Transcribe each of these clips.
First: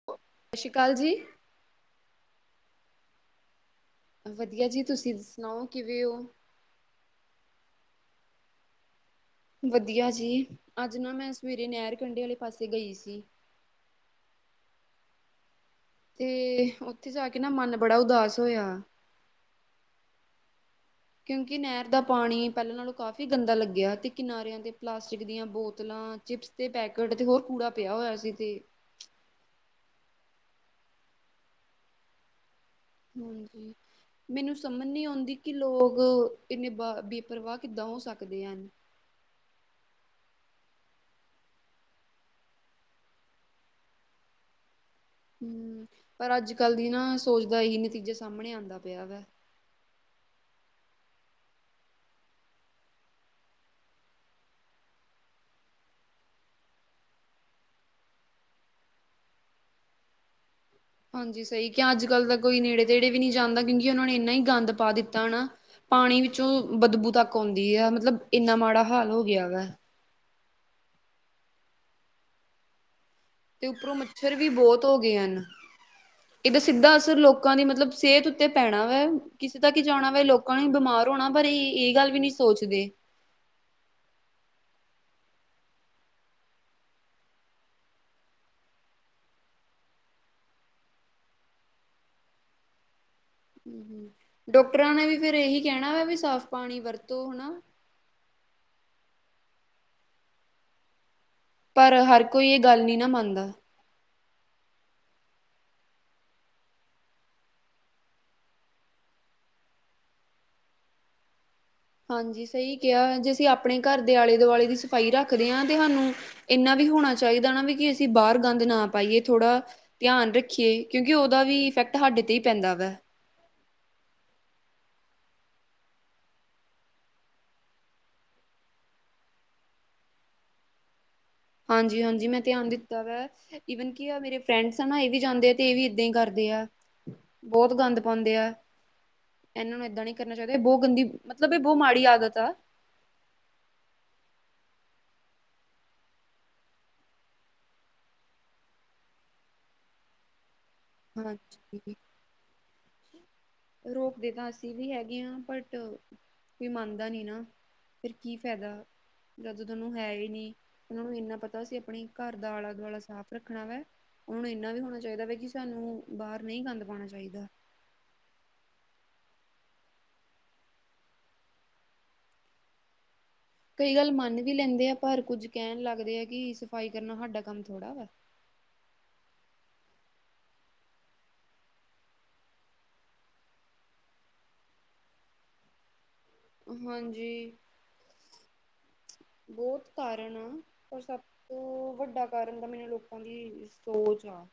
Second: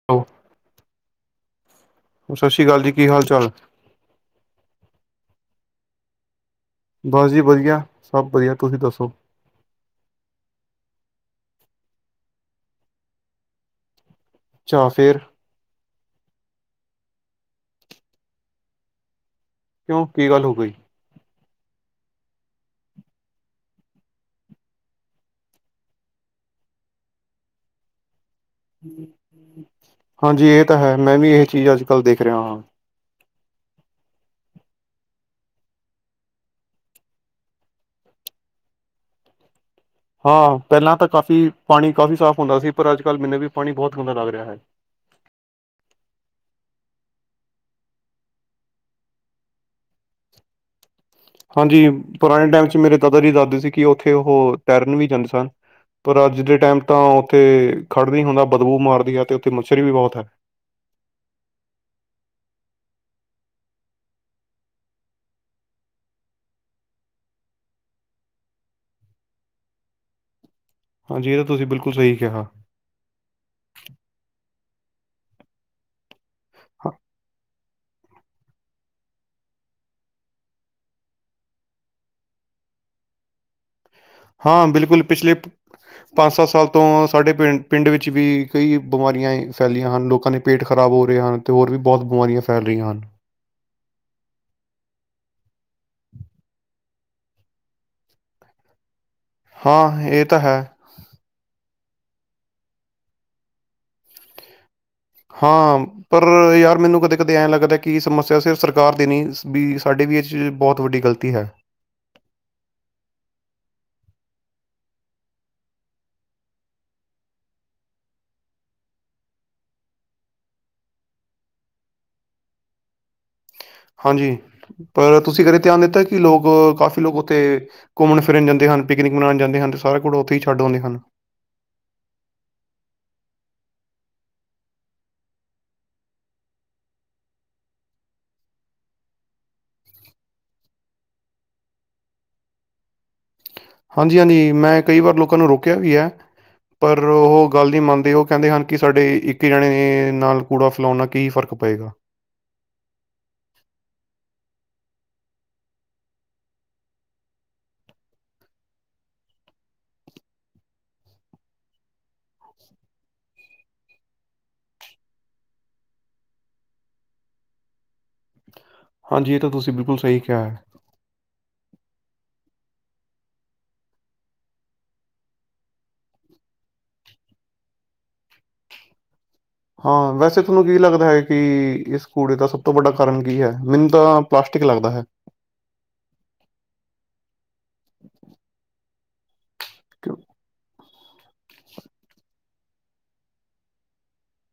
[unintelligible] ੳ ਸਤਿ ਸ਼੍ਰੀ ਅਕਾਲ ਜੀ। ਸਤਿ ਸ਼੍ਰੀ ਅਕਾਲ ਜੀ, ਕੀ ਹਾਲ-ਚਾਲ? ਵਧੀਆ ਜੀ, ਤੁਸੀਂ ਸੁਣਾਓ ਕਿਵੇਂ ਓ? ਬਸ ਜੀ ਵਧੀਆ, ਸਭ ਵਧੀਆ, ਤੁਸੀਂ ਦੱਸੋ? ਵਧੀਆ ਜੀ, ਅੱਜ ਨਾਂ ਮੈਂ ਸਵੇਰੇ ਨਹਿਰ ਕੰਢੇ ਆਲੇ ਪਾਸੇ ਗਈ ਸੀ। ਅੱਛਾ ਫ਼ੇਰ? ਤੇ, ਉੱਥੇ ਜਾ ਕੇ ਨਾਂ ਮਨ ਬੜਾ ਉਦਾਸ ਹੋਇਆ। ਕਿਉਂ ਕੀ ਗੱਲ ਹੋ ਗਈ? ਕਿਉਂਕਿ ਨਹਿਰ ਦਾ ਪਾਣੀ ਪਹਿਲਾਂ ਨਾਲੋਂ ਕਾਫ਼ੀ ਗੰਦਾ ਲੱਗਿਆ, ਤੇ ਕਿਨਾਰਿਆਂ 'ਤੇ ਪਲਾਸਟਿਕ ਦੀਆਂ ਬੋਤਲਾਂ, ਚਿਪਸ ਦੇ ਪੈਕਟ, ਤੇ ਹੋਰ ਕੂੜਾ ਪਿਆ ਹੋਇਆ ਸੀ ਤੇ ਹਾਂਜੀ ਇਹ ਤਾਂ ਹੈ, ਮੈਂ ਵੀ ਇਹ ਚੀਜ਼ ਅੱਜ-ਕੱਲ੍ਹ ਦੇਖ ਰਿਹਾ ਹਾਂ। ਹਾਂਜੀ। ਮੈਨੂੰ ਸਮਝ ਨੀਂ ਆਉਂਦੀ ਕਿ ਲੋਕ, ਇੰਨੇ ਬ-ਬੇਪਰਵਾਹ ਕਿੱਦਾਂ ਹੋ ਸਕਦੇ ਹਨ। ਹਾਂ ਪਹਿਲਾਂ ਤਾਂ ਕਾਫ਼ੀ, ਪਾਣੀ ਕਾਫ਼ੀ ਸਾਫ਼ ਹੁੰਦਾ ਸੀ ਪਰ ਅੱਜ ਕੱਲ੍ਹ ਮੈਨੂੰ ਵੀ ਪਾਣੀ ਬਹੁਤ ਗੰਦਾ ਲੱਗ ਰਿਹਾ ਹੈ। ਹੂੰ, ਪਰ ਅੱਜ-ਕੱਲ੍ਹ ਦੀ ਨਾਂ ਸੋਚ ਦਾ ਇਹੀ ਨਤੀਜਾ ਸਾਹਮਣੇ ਆਂਦਾ ਪਿਆ ਵਾ। ਹਾਂਜੀ, ਪੁਰਾਣੇ ਟਾਈਮ 'ਚ ਮੇਰੇ ਦਾਦਾ ਜੀ ਦਸਦੇ ਸੀ ਕਿ ਉੱਥੇ ਉਹ ਤੈਰਨ ਵੀ ਜਾਂਦੇ ਸਨ। ਪਰ ਅੱਜ ਦੇ ਟਾਈਮ ਤਾਂ ਉੱਥੇ ਖੜ ਨਹੀਂ ਹੁੰਦਾ ਬਦਬੂ ਮਾਰਦੀ ਹੈ, ਤੇ ਉੱਥੇ ਮੱਛਰ ਵੀ ਬਹੁਤ ਹੈ। ਹਾਂਜੀ, ਸਹੀ ਕਿ ਅੱਜ ਕੱਲ੍ਹ ਤਾਂ ਕੋਈ ਨੇੜੇ ਤੇੜੇ ਵੀ ਨਹੀਂੀ ਜਾਂਦਾ ਕਿਉਂਕਿ ਉਹਨਾਂ ਨੇ ਇੰਨਾ ਹੀ ਗੰਦ ਪਾ ਦਿੱਤਾ, ਹਨਾ। ਪਾਣੀ ਵਿੱਚੋਂ ਬਦਬੂ ਤੱਕ ਆਉਂਦੀ ਆ ਮਤਲਬ, ਇੰਨਾ ਮਾੜਾ ਹਾਲ ਹੋ ਗਿਆ ਵਾ ਹਾਂਜੀ, ਇਹ ਤਾਂ ਤੁਸੀਂ ਬਿਲਕੁਲ ਸਹੀ ਕਿਹਾ। ਤੇ ਉੱਪਰੋਂ ਮੱਛਰ ਵੀ ਬਹੁਤ ਹੋ ਗਏ ਹਨ। ਇਹਦਾ ਸਿੱਧਾ ਅਸਰ ਲੋਕਾਂ ਦੀ ਮਤਲਬ ਸਿਹਤ ਤੇ ਪੈਣਾ ਵੇ ਕਿਸੇ ਦਾ ਕਿ ਜਾਣਾ ਵਾ, ਲੋਕਾਂ ਨੂੰ ਬਿਮਾਰ ਹੋਣਾ ਪਰ ਇਹ ਇਹ ਗੱਲ ਵੀ ਨੀ ਸੋਚਦੇ। ਹਾਂ, ਬਿਲਕੁਲ ਪਿਛਲੇ ਪੰਜ, ਸੱਤ ਸਾਲ ਤੋਂ ਸਾਡੇ ਪਿੰਡ ਵਿੱਚ ਵੀ ਕਈ ਬਿਮਾਰੀਆਂ ਫੈਲੀਆਂ ਹਨ, ਲੋਕਾਂ ਨੇ ਪੇਟ ਖ਼ਰਾਬ ਹੋ ਰਹੇ ਹਨ, ਅਤੇ ਹੋਰ ਵੀ ਬਹੁਤ ਬਿਮਾਰੀਆਂ ਫੈਲ ਰਹੀਆਂ ਹਨ। ਹੂੰ ਹੂੰ, ਡਾਕਟਰਾਂ ਨੇ ਵੀ ਫੇਰ ਇਹੀ ਕਹਿਣਾ ਵਾ ਵੀ ਸਾਫ਼ ਪਾਣੀ ਵਰਤੋ ਹਨਾ। ਹਾਂ, ਇਹ ਤਾਂ ਹੈ। ਪਰ ਹਰ ਕੋਈ ਏ ਗੱਲ ਨੀ ਨਾ ਮੰਨਦਾ। ਹਾਂ। ਪਰ ਯਾਰ ਮੈਨੂੰ ਕਦੇ ਕਦੇ ਐਂ ਲੱਗਦਾ ਕਿ ਸਮੱਸਿਆ ਸਿਰਫ ਸਰਕਾਰ ਦੀ ਨੀ ਵੀ ਸਾਡੇ ਵੀ ਏ ਚ ਬਹੁਤ ਵੱਡੀ ਗਲਤੀ ਹੈ। ਹਾਂਜੀ, ਸਹੀ ਕਿਹਾ ਜੇ ਅਸੀਂ ਆਪਣੇ ਘਰ ਦੇ ਆਲੇ ਦੁਆਲੇ ਦੀ ਸਫ਼ਾਈ ਰੱਖਦੇ ਆ ਤੇ ਸਾਨੂੰ ਇੰਨਾ ਵੀ ਹੋਣਾ ਚਾਹੀਦਾ ਨਾ ਵੀ ਕਿ ਅਸੀਂ ਬਾਹਰ ਗੰਦ ਨਾ ਪਾਈਏ ਥੋੜ੍ਹਾ ਧਿਆਨ ਰੱਖੀਏ ਕਿਉਂਕਿ ਉਹਦਾ ਵੀ ਇਫੈਕਟ ਸਾਡੇ ਤੇ ਹੀ ਪੈਂਦਾ ਵਾ ਹਾਂਜੀ, ਪਰ ਤੁਸੀਂ ਕਦੇ ਧਿਆਨ ਦਿੱਤਾ ਕਿ ਲੋਕ ਕਾਫ਼ੀ ਲੋਕ ਉੱਥੇ ਘੁੰਮਣ ਫਿਰਨ ਜਾਂਦੇ ਹਨ। ਪਿਕਨਿਕ ਮਨਾਣ ਜਾਂਦੇ ਹਨ ਸਾਰਾ ਕੁਲ ਉੱਥੇ ਹੀ ਛੱਡ ਆਂਦੇ ਹਨ। ਹਾਂਜੀ, ਹਾਂਜੀ ਮੈਂ ਧਿਆਨ ਦਿੱਤਾ ਵੈ ਇਵਨ ਕੀ ਮੇਰੇ ਫਰੈਂਡਸ ਆ ਨਾ ਇਹ ਵੀ ਜਾਂਦੇ ਆ ਤੇ ਇਹ ਵੀ ਏਦਾਂ ਈ ਕਰਦੇ ਆ। ਬਹੁਤ ਗੰਦ ਪਾਉਂਦੇ ਆ। ਇਹਨਾਂ ਨੂੰ ਏਦਾਂ ਨੀ ਕਰਨਾ ਚਾਹੀਦਾ ਏ ਬਹੁਤ ਗੰਦੀ ਮਤਲਬ ਏ ਬਹੁਤ ਮਾੜੀ ਆਦਤ ਆ ਹਾਂਜੀ-ਹਾਂਜੀ, ਮੈਂ ਕਈ ਵਾਰ ਲੋਕਾਂ ਨੂੰ ਰੋਕਿਆ ਵੀ ਐ। ਪਰ ਓ ਗੱਲ ਨੀ ਮੰਨਦੇ ਉਹ ਕਹਿੰਦੇ ਹਨ ਕਿ ਸਾਡੇ ਇੱਕ ਜਣੇ ਨਾਲ ਕੂੜਾ ਫਲੋਂਨ ਨਾਲ, ਕੀ ਫ਼ਰਕ ਪਏਗਾ ਹਾਂਜੀ। ਰੋਕਦੇ ਤਾਂ ਅਸੀਂ ਵੀ ਹੈਗੇ ਆ ਬਟ ਕੋਈ ਮੰਨਦਾ ਨੀ ਨਾ ਫਿਰ ਕੀ ਫ਼ਾਇਦਾ। ਜਦੋਂ ਤੁਹਾਨੂੰ ਹੈਈ ਨੀ ਉਹਨਾਂ ਨੂੰ ਇੰਨਾ ਪਤਾ ਅਸੀਂ ਆਪਣੇ ਘਰ ਦਾ ਆਲਾ-ਦੁਆਲਾ ਸਾਫ਼ ਰੱਖਣਾ ਵਾ ਉਹਨਾਂ ਨੂੰ ਇੰਨਾ ਵੀ ਹੋਣਾ ਚਾਹੀਦਾ ਵੇ ਕਿ ਸਾਨੂੰ ਬਾਹਰ ਨੀ ਗੰਦ ਪਾਣਾ ਚਾਹੀਦਾ। ਹਾਂਜੀ, ਇਹ ਤਾਂ ਤੁਸੀਂ ਬਿਲਕੁਲ ਸਹੀ ਕਿਹਾ। ਕਈ ਗੱਲ ਮੰਨ ਵੀ ਲੈਂਦੇ ਆ ਪਰ ਕੁੱਝ ਕਹਿਣ ਲੱਗਦੇ ਆ ਕਿ ਸਫ਼ਾਈ ਕਰਨਾ ਸਾਡਾ ਕੰਮ ਥੋੜ੍ਹਾ ਵਾ ਹਾਂ, ਵੈਸੇ ਥੋਨੂੰ ਕੀ ਲੱਗਦਾ ਹੈ ਕਿ ਇਸ ਕੂੜੇ ਦਾ ਸਭ ਤੋਂ ਵੱਡਾ ਕਾਰਨ ਕੀ ਹੈ? ਮੈਨੂੰ ਤਾਂ ਪਲਾਸਟਿਕ ਲੱਗਦਾ ਹੈ। ਹਾਂਜੀ, ਬੋਤ ਕਿਉਂ? ਕਾਰਨ ਆ ਪਰ ਸਭ ਸਭ ਤੋਂ ਵੱਡਾ ਕਾਰਨ ਤਾਂ ਮੈਨੂੰ ਲੋਕਾਂ ਦੀ ਸੋਚ ਆ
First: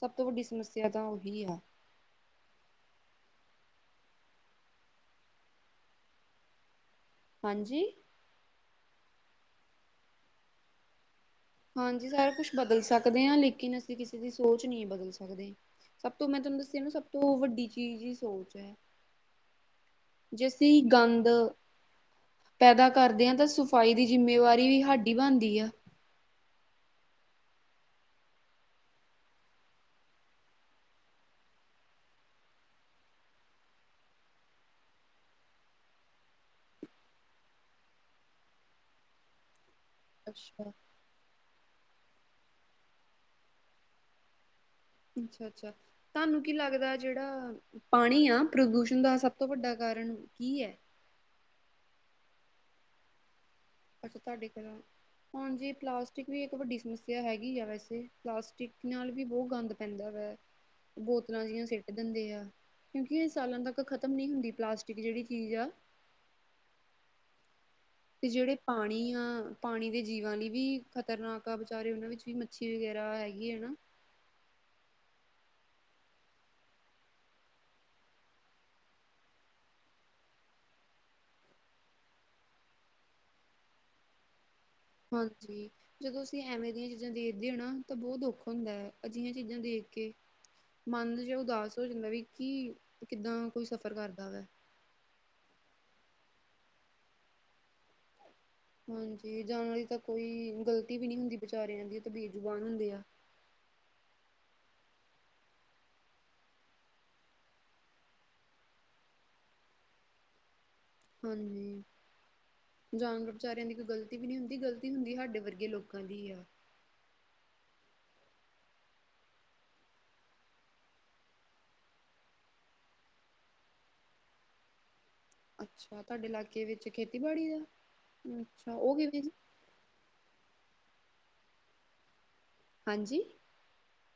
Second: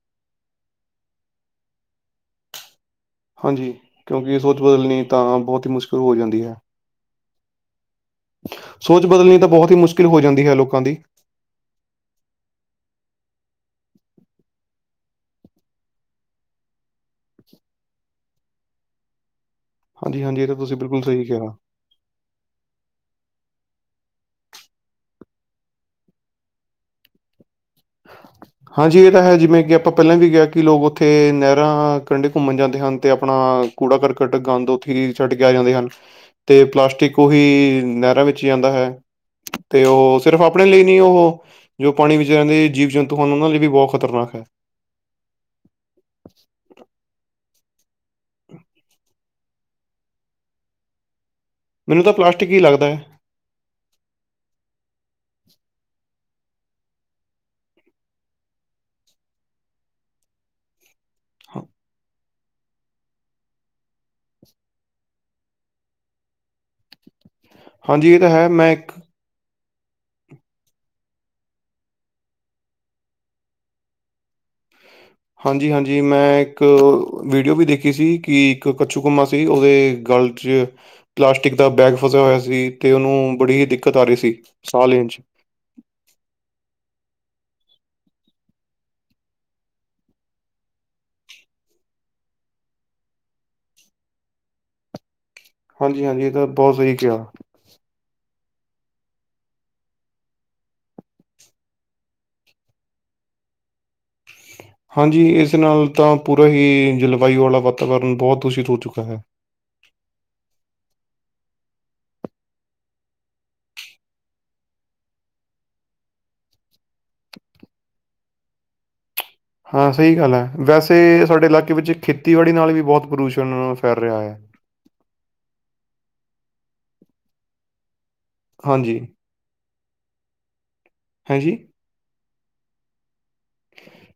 ਸਭ ਤੋਂ ਵੱਡੀ ਸਮੱਸਿਆ ਤਾਂ ਆਹੀ ਆ ਹਾਂਜੀ, ਕਿਉਂਕਿ ਸੋਚ ਬਦਲਣੀ ਤਾਂ ਬੋਤ ਈ ਮੁਸ਼ਕਿਲ ਹੋ ਜਾਂਦੀ ਹੈ। ਹਾਂਜੀ। ਸੋਚ ਬਦਲਣੀ ਤਾਂ ਬਹੁਤ ਹੀ ਮੁਸ਼ਕਿਲ ਹੋ ਜਾਂਦੀ ਹੈ ਲੋਕਾਂ ਦੀ ਹਾਂਜੀ, ਸਾਰਾ ਕੁਛ ਬਦਲ ਸਕਦੇ ਆ ਲੇਕਿਨ ਅਸੀਂ ਕਿਸੇ ਦੀ ਸੋਚ ਨਹੀਂ ਬਦਲ ਸਕਦੇ। ਸਭ ਤੋਂ ਮੈਂ ਤੁਹਾਨੂੰ ਦੱਸਿਆ ਨਾ ਸਭ ਤੋਂ ਵੱਡੀ ਚੀਜ਼ ਈ ਸੋਚ ਐ। ਹਾਂਜੀ ਹਾਂਜੀ ਜੇ ਇਹ ਤਾਂ ਤੁਸੀਂ ਅਸੀਂ ਬਿਲਕੁਲ ਸਹੀ ਗੰਦ ਕਿਹਾ ਪੈਦਾ ਕਰਦੇ ਆ ਤਾਂ ਸਫ਼ਾਈ ਦੀ ਜਿੰਮੇਵਾਰੀ ਵੀ ਸਾਡੀ ਬਣਦੀ ਆ। [inaudible] ਹਾਂਜੀ, ਇਹ ਤਾਂ ਹੈ ਜਿਵੇਂ ਕਿ ਆਪਾਂ ਪਹਿਲਾਂ ਵੀ ਕਿਹਾ ਕਿ ਲੋਕ ਉੱਥੇ ਨਹਿਰਾਂ ਕੰਢੇ ਘੁੰਮਣ ਜਾਂਦੇ ਹਨ ਤੇ ਆਪਣਾ ਕੂੜਾ ਕਰਕਟ ਗੰਦ ਉੱਥੇ ਹੀ ਸਿੱਟ ਕੇ ਆ ਜਾਂਦੇ ਹਨ। ਤੇ ਪਲਾਸਟਿਕ ਉਹੀ ਨਹਿਰਾਂ ਵਿੱਚ ਜਾਂਦਾ ਹੈ ਤੇ ਓ ਸਿਰਫ਼ ਆਪਣੇ ਅੱਛਾ। ਲਈ ਨੀ ਉਹ ਜੋ ਪਾਣੀ ਵਿੱਚ ਰਹਿੰਦੇ ਜੀਵ ਜੰਤੂ ਹਨ ਉਹਨਾਂ ਲਈ ਵੀ ਬਹੁਤ ਖ਼ਤਰਨਾਕ ਹੈ। ਅੱਛਾ ਅੱਛਾ। ਤੁਹਾਨੂੰ ਕੀ ਲੱਗਦਾ ਜਿਹੜਾ ਪਾਣੀ ਆ ਪ੍ਰਦੂਸ਼ਣ ਦਾ ਸਭ ਤੋਂ ਵੱਡਾ ਕਾਰਨ ਕੀ ਐ। ਮੈਨੂੰ ਤਾਂ ਪਲਾਸਟਿਕ ਈ ਲੱਗਦਾ। ਅੱਛਾ ਤੁਹਾਡੇ ਘਰੋਂ, ਹਾਂਜੀ ਪਲਾਸਟਿਕ ਵੀ ਇੱਕ ਵੱਡੀ ਸਮੱਸਿਆ ਹੈਗੀ ਆ ਵੈਸੇ ਪਲਾਸਟਿਕ ਨਾਲ ਵੀ ਬਹੁਤ ਗੰਦ ਪੈਂਦਾ ਵੇ।?? ਬੋਤਲਾਂ ਜਿਹੀਆਂ ਸਿੱਟ ਦਿੰਦੇ ਆ ਕਿਉਂਕਿ ਇਹ ਸਾਲਾਂ ਤੱਕ ਖਤਮ ਨਈਂ ਹੁੰਦੀ ਪਲਾਸਟਿਕ ਜਿਹੜੀ ਚੀਜ਼ ਆ। ਹਾਂਜੀ ਇਹ ਤੇ ਤਾਂ ਹੈ ਜਿਹੜੇ ਮੈਂ ਇੱਕ ਪਾਣੀ ਆ ਪਾਣੀ ਦੇ ਜੀਵਾਂ ਲਈ ਵੀ ਖ਼ਤਰਨਾਕ ਆ ਵਿਚਾਰੇ ਉਹਨਾਂ ਵਿੱਚ ਵੀ ਮੱਛੀ ਵਗੈਰਾ ਹੈਗੀ ਹੈ ਨਾ। ਹਾਂਜੀ ਹਾਂਜੀ, ਮੈਂ ਇੱਕ ਵੀਡੀਓ ਵੀ ਦੇਖੀ ਸੀ ਕਿ ਇੱਕ ਕੱਛੂ ਕੰਮਾਂ ਸੀ ਉਹਦੇ ਗਲ ਚ ਪਲਾਸਟਿਕ ਦਾ ਬੈਗ ਫਸਿਆ ਹੋਇਆ ਸੀ ਤੇ ਉਹਨੂੰ ਬੜੀ ਹੀ ਦਿੱਕਤ ਆ ਰਹੀ ਸੀ। ਸਾਹ ਲੈਣ 'ਚ ਹਾਂਜੀ। ਜਦੋਂ ਅਸੀਂ ਐਵੇਂ ਦੀਆਂ ਚੀਜ਼ਾਂ ਦੇਖਦੇ ਹ ਨਾ ਤਾਂ ਬਹੁਤ ਦੁੱਖ ਹੁੰਦਾ ਐ ਅਜਿਹੀਆਂ ਚੀਜ਼ਾਂ ਦੇਖ ਕੇ। ਮਨ ਜਿਆ ਉਦਾਸ ਹੋ ਜਾਂਦਾ ਵੀ ਕੀ ਕਿੱਦਾਂ ਕੋਈ ਸਫ਼ਰ ਕਰਦਾ ਵਾ। ਹਾਂਜੀ ਹਾਂਜੀ, ਇਹ ਤਾਂ ਬਹੁਤ ਸਹੀ ਕਿਹਾ। ਹਾਂਜੀ ਜਾਂਨਾਂ ਦੀ ਤਾਂ ਕੋਈ ਗ਼ਲਤੀ ਵੀ ਨ੍ਹੀਂ ਹੁੰਦੀ ਬੇਚਾਰਿਆਂ ਦੀ ਤੇ ਬੇ ਜ਼ੁਬਾਨ ਹੁੰਦੇ ਆ। ਹਾਂਜੀ ਇਸ ਨਾਲ ਤਾਂ ਪੂਰਾ ਹੀ ਜਲਵਾਯੂ ਵਾਲਾ ਵਾਤਾਵਰਨ ਬਹੁਤ ਦੂਸ਼ਿਤ ਹੋ ਚੁੱਕਾ ਹੈ। ਹਾਂਜੀ। ਜਾਨਵਰ ਵਿਚਾਰਿਆਂ ਦੀ ਕੋਈ ਗ਼ਲਤੀ ਵੀ ਨ੍ਹੀਂ ਹੁੰਦੀ, ਗਲਤੀ ਹੁੰਦੀ ਸਾਡੇ ਵਰਗੇ ਲੋਕਾਂ ਦੀ ਆ। ਹਾਂ ਸਹੀ ਗੱਲ ਆ ਵੈਸੇ ਸਾਡੇ ਇਲਾਕੇ ਵਿੱਚ ਖੇਤੀਬਾੜੀ ਨਾਲ ਵੀ ਬਹੁਤ ਪ੍ਰਦੂਸ਼ਣ ਫੈਲ ਰਿਹਾ ਹੈ। ਅੱਛਾ ਤੁਹਾਡੇ ਇਲਾਕੇ ਵਿੱਚ ਖੇਤੀਬਾੜੀ ਦਾ, ਅੱਛਾ ਉਹ ਹਾਂਜੀ ਕਿਵੇਂ? ਹਾਂਜੀ। ਹਾਂਜੀ।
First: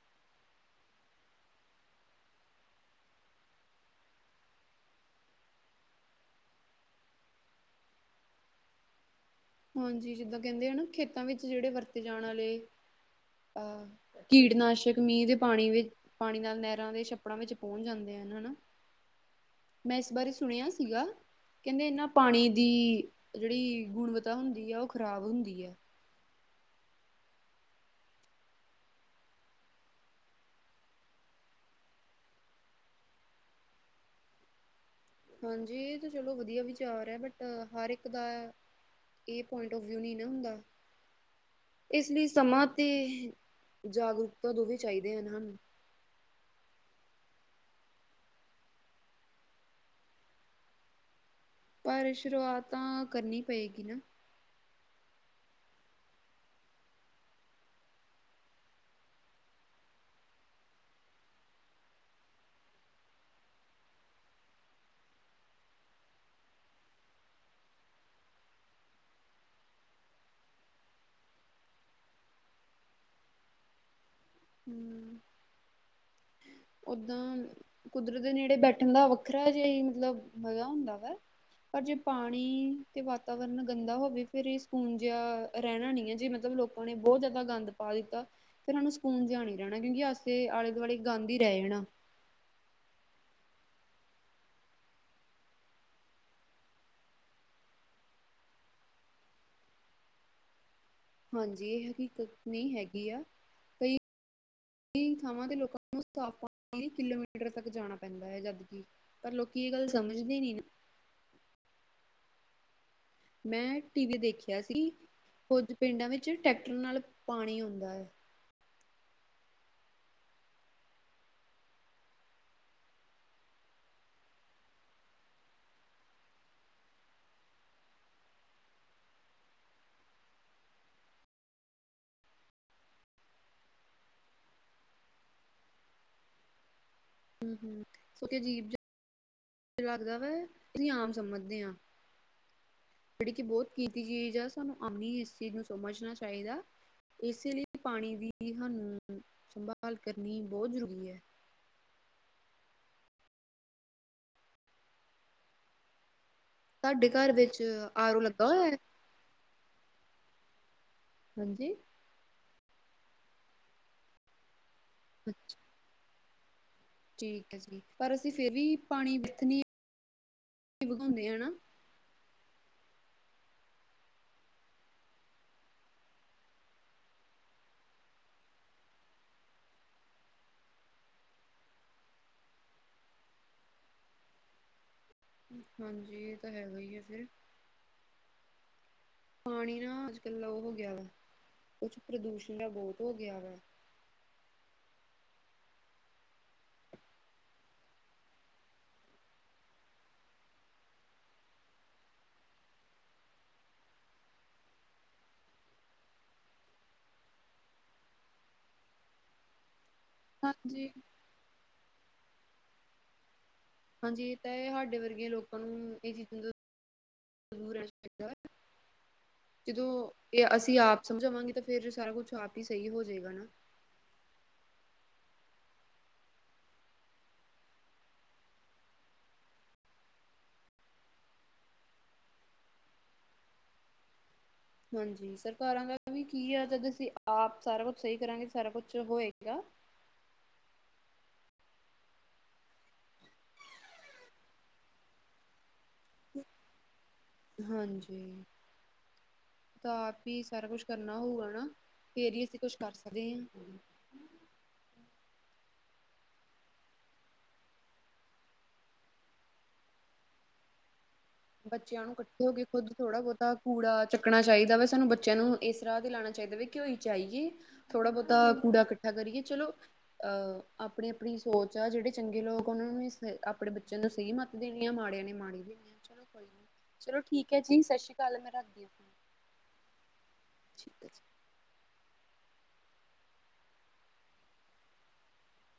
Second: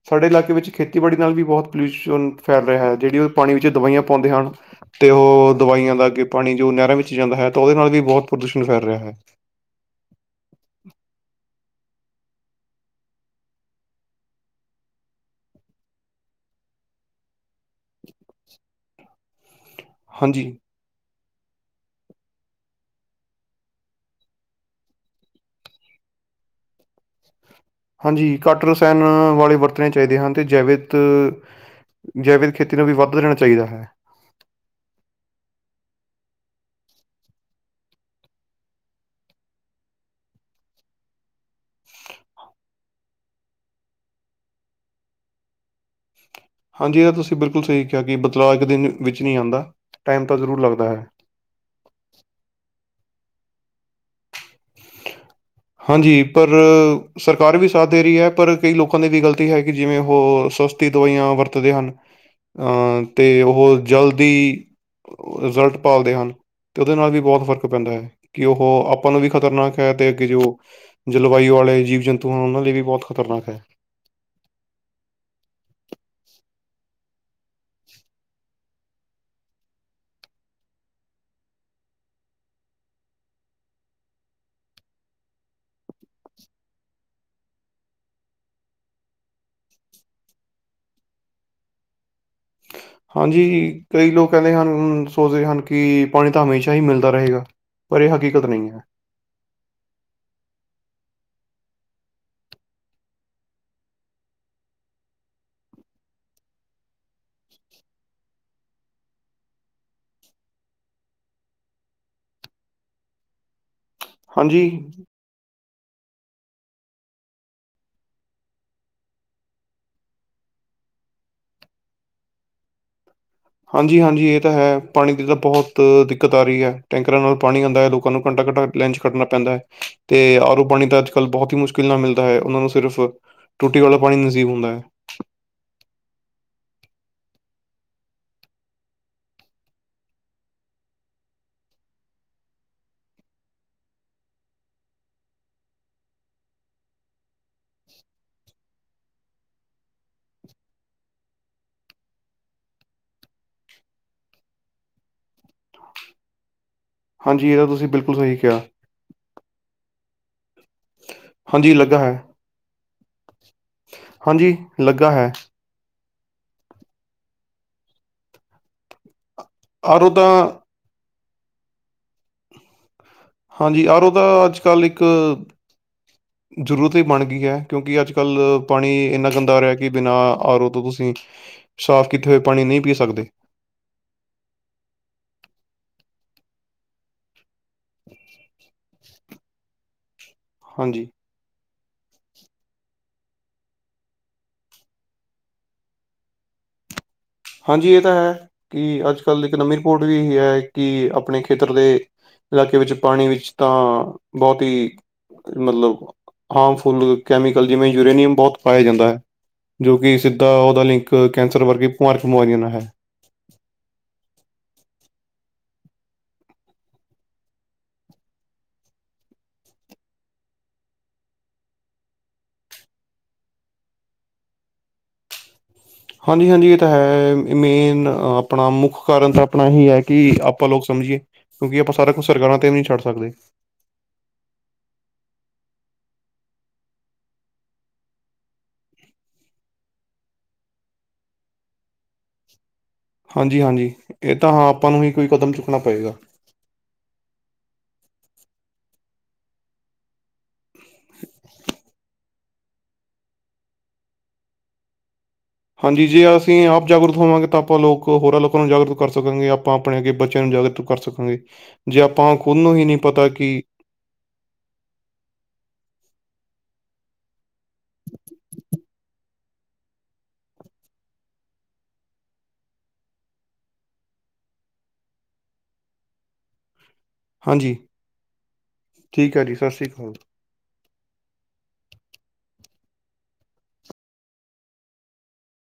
ਸਾਡੇ ਇਲਾਕੇ ਵਿੱਚ ਖੇਤੀਬਾੜੀ ਨਾਲ ਵੀ ਬਹੁਤ ਪੋਲਿਊਸ਼ਨ ਫੈਲ ਰਿਹਾ ਹੈ ਜਿਹੜੀ ਉਹ ਪਾਣੀ ਵਿੱਚ ਦਵਾਈਆਂ ਪਾਉਂਦੇ ਹਨ। ਤੇ ਉਹ ਦਵਾਈਆਂ ਦਾ ਅੱਗੇ ਪਾਣੀ ਜੋ ਨਹਿਰਾਂ ਵਿੱਚ ਜਾਂਦਾ ਹੈ ਤਾਂ ਉਹਦੇ ਨਾਲ ਵੀ ਬਹੁਤ ਪ੍ਰਦੂਸ਼ਣ ਫੈਲ ਰਿਹਾ ਹੈ। ਹਾਂਜੀ ਜਿੱਦਾਂ ਕਹਿੰਦੇ ਆ ਨਾ ਖੇਤਾਂ ਵਿੱਚ ਜਿਹੜੇ ਵਰਤੇ ਜਾਣ ਵਾਲੇ ਅਹ ਕੀਟਨਾਸ਼ਕ ਮੀਂਹ ਦੇ ਪਾਣੀ ਵਿਚ ਪਾਣੀ ਨਾਲ ਨਹਿਰਾਂ ਦੇ ਛੱਪੜਾਂ ਵਿੱਚ ਪਹੁੰਚ ਜਾਂਦੇ ਆ ਹਨਾ, ਮੈਂ ਇਸ ਬਾਰੇ ਹਾਂਜੀ ਸੁਣਿਆ ਸੀਗਾ, ਕਹਿੰਦੇ ਇਹਨਾਂ ਪਾਣੀ ਦੀ ਜਿਹੜੀ ਗੁਣਵੱਤਾ ਤਾ ਹੁੰਦੀ ਆ ਉਹ ਖਰਾਬ ਹੁੰਦੀ ਆ। ਹਾਂਜੀ ਘੱਟ ਰਸਾਇਣ ਵਾਲੇ ਵਰਤਣੇ ਚਾਈਦੇ ਹਨ ਤੇ ਜੈਵਿਤ ਜੈਵਿਕ ਖੇਤੀ ਨੂੰ ਵੀ ਵੱਧ ਦੇਣਾ ਚਾਹੀਦਾ ਹੈ। ਹਾਂਜੀ ਇਹ ਤਾਂ ਚਲੋ ਵਧੀਆ ਵਿਚਾਰ ਐ ਬਟ ਹਰ ਇੱਕ ਦਾ ਇਹ ਪੁਆਇੰਟ ਓਫ ਵਿਊ ਨਈਂ ਨਾ ਹੁੰਦਾ। ਇਸ ਲਈ ਸਮਾਂ ਤੇ ਜਾਗਰੂਕਤਾ ਦੋਵੇਂ ਚਾਹੀਦੇ ਹਨ ਹਾਨੂੰ। ਹਾਂਜੀ ਇਹ ਤੁਸੀਂ ਬਿਲਕੁਲ ਸਹੀ ਕਿਹਾ ਕਿ ਬਦਲਾਅ ਇੱਕ ਦਿਨ ਵਿੱਚ ਨ੍ਹੀਂ ਆਂਦਾ ਟਾਈਮ ਤਾਂ ਜ਼ਰੂਰ ਲੱਗਦਾ ਹੈ। ਪਰ ਸ਼ੁਰੂਆਤ ਤਾਂ ਕਰਨੀ ਪਏਗੀ ਨਾ। ?? ਹਾਂਜੀ ਪਰ ਸਰਕਾਰ ਵੀ ਸਾਥ ਦੇ ਰਹੀ ਐ ਪਰ ਕਈ ਲੋਕਾਂ ਦੀ ਵੀ ਗਲਤੀ ਹੈ ਕਿ ਜਿਵੇਂ ਉਹ ਸਸਤੀ ਦਵਾਈਆਂ ਵਰਤਦੇ ਹਨ। ਅਤੇ ਉਹ ਜਲਦੀ ਰਿਜ਼ਲਟ ਪਾਲਦੇ ਹਨ ਤੇ ਉਹਦੇ ਨਾਲ ਵੀ ਬਹੁਤ ਫ਼ਰਕ ਪੈਂਦਾ ਹੈ ਕਿ ਉਹ ਆਪਾਂ ਨੂੰ ਵੀ ਖ਼ਤਰਨਾਕ ਹੈ ਤੇ ਅੱਗੇ ਜੋ ਜਲਵਾਯੂ ਵਾਲੇ ਜੀਵ ਜੰਤੂ ਹਨ ਉਹਨਾਂ ਲਈ ਵੀ ਬਹੁਤ ਖ਼ਤਰਨਾਕ ਹੈ। ਹਂ, ਓਦਾਂ ਕੁਦਰਤ ਦੇ ਨੇੜੇ ਬੈਠਣ ਦਾ ਵੱਖਰਾ ਜਿਆ ਈ ਮਤਲਬ ਮਜ਼ਾ ਹੁੰਦਾ ਵਾ। ਪਰ ਜੇ ਪਾਣੀ ਤੇ ਵਾਤਾਵਰਨ ਗੰਦਾ ਹੋਵੇ ਫਿਰ ਇਹ ਸਕੂਨ ਜਿਹਾ ਰਹਿਣਾ ਨਈਂ ਐ ਜੇ ਮਤਲਬ ਲੋਕ ਆਪ ਨੇ ਬਹੁਤ ਜ਼ਿਆਦਾ ਗੰਦ ਪਾ ਦਿੱਤਾ ਫਿਰ ਹਾਨੂੰ ਸ ਕੂਨ ਜਿਆ ਨੀ ਰਹਿਣਾ ਕਿਉਂਕਿ ਅਸੀਂ ਆਲੇ-ਦੁਆਲੇ ਗੰਧ ਈ ਰਹਿ ਜਾਣਾ। ਹਾਂਜੀ ਕਈ ਲੋਕ ਕਹਿੰਦੇ ਹਨ, ਸੋਚਦੇ ਹਨ ਕਿ ਪਾਣੀ ਤਾਂ ਹਮੇਸ਼ਾ ਹੀ ਮਿਲਦਾ ਰਹੇਗਾ। ਪਰ ਇਹ ਹਕੀਕਤ ਨਈ ਹੈ। ਹਾਂਜੀ, ਇਹ ਹਕੀਕਤ ਨਹੀ ਹੈਗੀ ਆ। ਕਈ ਥਾਵਾਂ ਤੇ ਲੋਕਾਂ ਨੂੰ ਸਾਫ ਪਾਣੀ ਲੀ ਕਿਲੋਮੀਟਰ ਤੱਕ ਜਾਣਾ ਪੈਂਦਾ ਐ ਜਦਕਿ। ਪਰ ਲੋਕੀ ਇਹ ਗੱਲ ਸਮਝਦੇ ਨੀ ਨਾ। ਮੈਂ ਟੀ ਵੀ ਦੇਖਿਆ ਹਾਂਜੀ ਸੀ ਕੁਜ ਪਿੰਡਾਂ ਵਿੱਚ ਟਰੈਕਟਰ ਨਾਲ ਪਾਣੀ ਆਉਂਦਾ ਐ। ਹਾਂਜੀ-ਹਾਂਜੀ, ਏਹ ਤਾਂ ਹੈ ਪਾਣੀ ਦੀ ਤਾ ਬੋਤ ਦਿੱਕਤ ਆ ਰਈ ਐ, ਟੈਂਕਰਾਂ ਨਾਲ ਪਾਣੀ ਆਂਦਾ ਐ ਲੋਕਾਂ ਨੂੰ ਘੰਟਾ-ਘੱਟਾ ਲੈਂਚ ਖੜਨਾ ਪੈਂਦਾ ਤੇ ਆਰੋ ਪਾਣੀ ਤਾਂ ਅੱਜ-ਕੱਲ ਬੋਹਤ ਹੀ ਮੁਸ਼ਕਿਲ ਨਾਲ ਮਿਲਦਾ ਹੈ ਓਨਾਂ ਨੂੰ ਸਿਰਫ ਟੂਟੀ ਵਾਲਾ ਪਾਣੀ ਨਸੀਬ ਹੁੰਦਾ ਐ। ਹੂੰ-ਹੂੰ, ਸੋ ਕੇ ਅਜੀਬ ਜਾ ਲੱਗਦਾ ਵਾ ਅਸੀ ਆਮ ਸਮਝਦੇ ਆ। ਜਿੜੀ ਕਿ ਬੋਤ ਕੀਤੀ ਚੀਜ ਆ ਸਾਨੂੰ ਆਪਣੀ ਹਿਸਟਰੀ ਨੂੰ ਸਮਝਨਾ ਚਾਈਦਾ। ਇਸੇ ਲਈ ਪਾਣੀ ਦੀ ਸਾਨੁ ਸੰਭਾਲ ਕਰਨੀ ਬੋਹ ਜਰੂਰੀ ਹੈ। ਤਾਡੇ ਘਰ ਹਾਂਜੀ ਇਹ ਵਿੱਚ ਤਾਂ ਤੁਸੀਂ ਬਿਲਕੁਲ ਆਰ ਓ ਸਹੀ ਲੱਗਾ ਕਿਹਾ ਹੋਇਆ? ਹਾਂਜੀ ਲੱਗਾ ਹੈ, ਹਾਂਜੀ ਲੱਗਾ ਹੈ। ਅੱਛਾ ਠੀਕ ਹੈ ਜੀ, ਪਰ ਅਸੀ ਫੇਰ ਵੀ ਪਾਣੀ ਬਿਥਣੀ ਆਰੋ ਤਾਂ ਵਗਾਓਨੇ ਆ ਨਾ। ਹਾਂਜੀ ਆਰਓ ਤਾ ਅੱਜ-ਕੱਲ ਇੱਕ ਜਰੂਰਤ ਈ ਬਣ ਗਈ ਹੈ, ਕਿਉਂਕਿ ਅੱਜ-ਕੱਲ ਪਾਣੀ ਏਨਾ ਗੰਦਾ ਆ ਰਿਆ ਕਿ ਬਿਨਾ ਆਰਓ ਤੋ ਤੁਸੀ ਸਾਫ ਕਿੱਥੇ ਪਾਣੀ ਨਈ ਪੀ ਸਕਦੇ। ਹਾਂਜੀ, ਇਹ ਤਾਂ ਹੈਗਾ ਹੀ ਏ ਫੇਰ। ਪਾਣੀ ਨਾ ਅੱਜ-ਕੱਲ ਲੌ ਹੋ ਗਿਆ ਵਾ, ਹਾਂਜੀ ਕੁਛ ਪ੍ਰਦੂਸ਼ਣ ਦਾ ਬੋਤ ਹੋ ਗਿਆ ਵਾ। ਹਾਂਜੀ ਇਹ ਤਾਂ ਹੈ ਕਿ ਅੱਜ-ਕੱਲ ਇੱਕ ਨਵੀ ਰਿਪੋਰਟ ਵੀ ਏਹੀ ਹੈ ਕਿ ਅਪਣੇ ਖੇਤਰ ਦੇ ਲਾਕੇ ਵਿੱਚ ਪਾਣੀ ਵਿੱਚ ਤਾਂ ਬੋਤ ਹੀ ਮਲਬ ਹਾਰਮਫੁੱਲ ਕੈਮੀਕਲ ਜਿਵੇਂ ਯੂਰੇਨੀਅਮ ਬੋਤ ਪਾਇਆ ਜਾਂਦਾ ਐ। ਜੋ ਕਿ ਸਿੱਧਾ ਓਦਾ ਹਾਂਜੀ। ਲਿੰਕ ਕੈਂਸਰ ਵਰਗੇ ਭਮਾਰਕ ਬਮਾਰੀਆਂ ਨਾਲ ਹੈ। ਹਾਂਜੀ ਏ ਤਾ ਹੈ, ਸਾਡੇ ਵਰਗੇ ਲੋਕਾਂ ਨੂੰ ਏ ਚੀਜਾ ਦੂਰ ਰੈਣਾ ਚਾਈਦਾ। ਜਦੋ ਇਹ ਅਸੀ ਆਪ ਸਮਝਾਵਾਂਗੇ ਤਾਂ ਫੇਰ ਸਾਰਾ ਕੁਛ ਆਪ ਈ ਸਹੀ ਹੋ ਜਏਗਾ ਨਾ। ਹਾਂਜੀ-ਹਾਂਜੀ ਇਹ ਤਾਂ ਹੈ, ਮੇਨ ਆਪਣਾ ਮੁੱਖ ਕਾਰਨ ਤਾਂ ਆਪਣਾ ਏਹੀ ਹੈ ਕਿ ਆਪਾਂ ਲੋਕ ਸਮਝੀਏ ਕਿਉਂਕਿ ਆਪਾ ਸਾਰਾ ਕੁਛ ਸਰਕਾਰਾ ਤੇ ਵੀ ਨਈ ਛੱਡ ਸਕਦੇ। ਹਾਂਜੀ, ਸਰਕਾਰਾ ਦਾ ਵੀ ਕੀ ਆ ਜਦ ਅਸੀ ਆਪ ਸਾਰਾ ਕੁਛ ਸਹੀ ਕਰਾਂਗੇ ਸਾਰਾ ਕੁਛ ਹੋਏਗਾ। ਹਾਂਜੀ-ਹਾਂਜੀ, ਇਹ ਤਾਂ ਹਾ ਆਪਾਂ ਨੂੰ ਹੀ ਕੋਈ ਕਦਮ ਚੁੱਕਣਾ ਪਏਗਾ। ਹਾਂਜੀ। ਤਾ ਆਪ ਹੀ ਸਾਰਾ ਕੁਛ ਕਰਨਾ ਹੋਊਗਾ ਨਾ ਫੇਰ ਹੀ ਅਸੀ ਕੁਛ ਕਰ ਸਕਦੇ ਹਾ। ਹਾਂਜੀ, ਜੇ ਅਸੀ ਆਪ ਜਾਗਰੂਤ ਹੋਵਾਂਗੇ ਤਾ ਆਪਾਂ ਲੋਕ ਹੋਰਾ ਲੋਕਾ ਨੂੰ ਜਾਗਰੂਤ ਕਰ ਸਕਾਂਗੇ, ਆਪਾਂ ਆਪਣੇ ਅੱਗੇ ਬੱਚੇਆਂ ਨੂੰ ਜਾਗਰਤ ਕਰ ਸਕਾਗੇ। ਬੱਚੇਆਂ ਨੂੰ ਕੱਠੇ ਹੋ ਕੇ ਖੁੱਦ ਥੋੜਾ ਬੋਤਾ ਕਿ ਕੂੜਾ ਚੱਕਣਾ ਚਾਹੀਦਾ ਵਾ, ਸਾਨੂੰ ਬੱਚਿਆ ਨੂੰ ਇਸ ਰਾਹ ਦੇ ਲਾਣਾ ਚਾਹੀਦਾ ਵੇ ਕਿਓ ਈ ਚਾਇਏ ਥੋੜਾ ਬੋਤਾ ਕੂੜਾ ਕੱਠਾ ਕਰੀਏ ਚਲੋ ਅਹ ਆਪਣੀ-ਆਪਣੀ ਸੋਚ ਆ, ਜੇੜੇ ਚੰਗੇ ਲੋਕ ਆ ਓਨਾਂ ਨੇ ਆਪਣੇ ਬੱਚੇਆਂ ਨੂੰ ਸਹੀ ਮੱਤ ਦੇਣੀ ਆ, ਮਾੜੇ ਨੇ ਮਾੜੀ ਦੇਨੀ ਆ, ਚਲੋ ਕੋਈ ਨੀ ਚਲੋ ਠੀਕ ਐ ਹਾਂਜੀ ਜੀ ਸਸ ਸ੍ਰੀ ਕਾਲ, ਮੈ ਰੱਖਦੀ ਹਾ। ਠੀਕ ਐ ਜੀ ਸਸ ਸ੍ਰੀ ਕਾਲ। ਠੀਕ ਆ ਜੀ।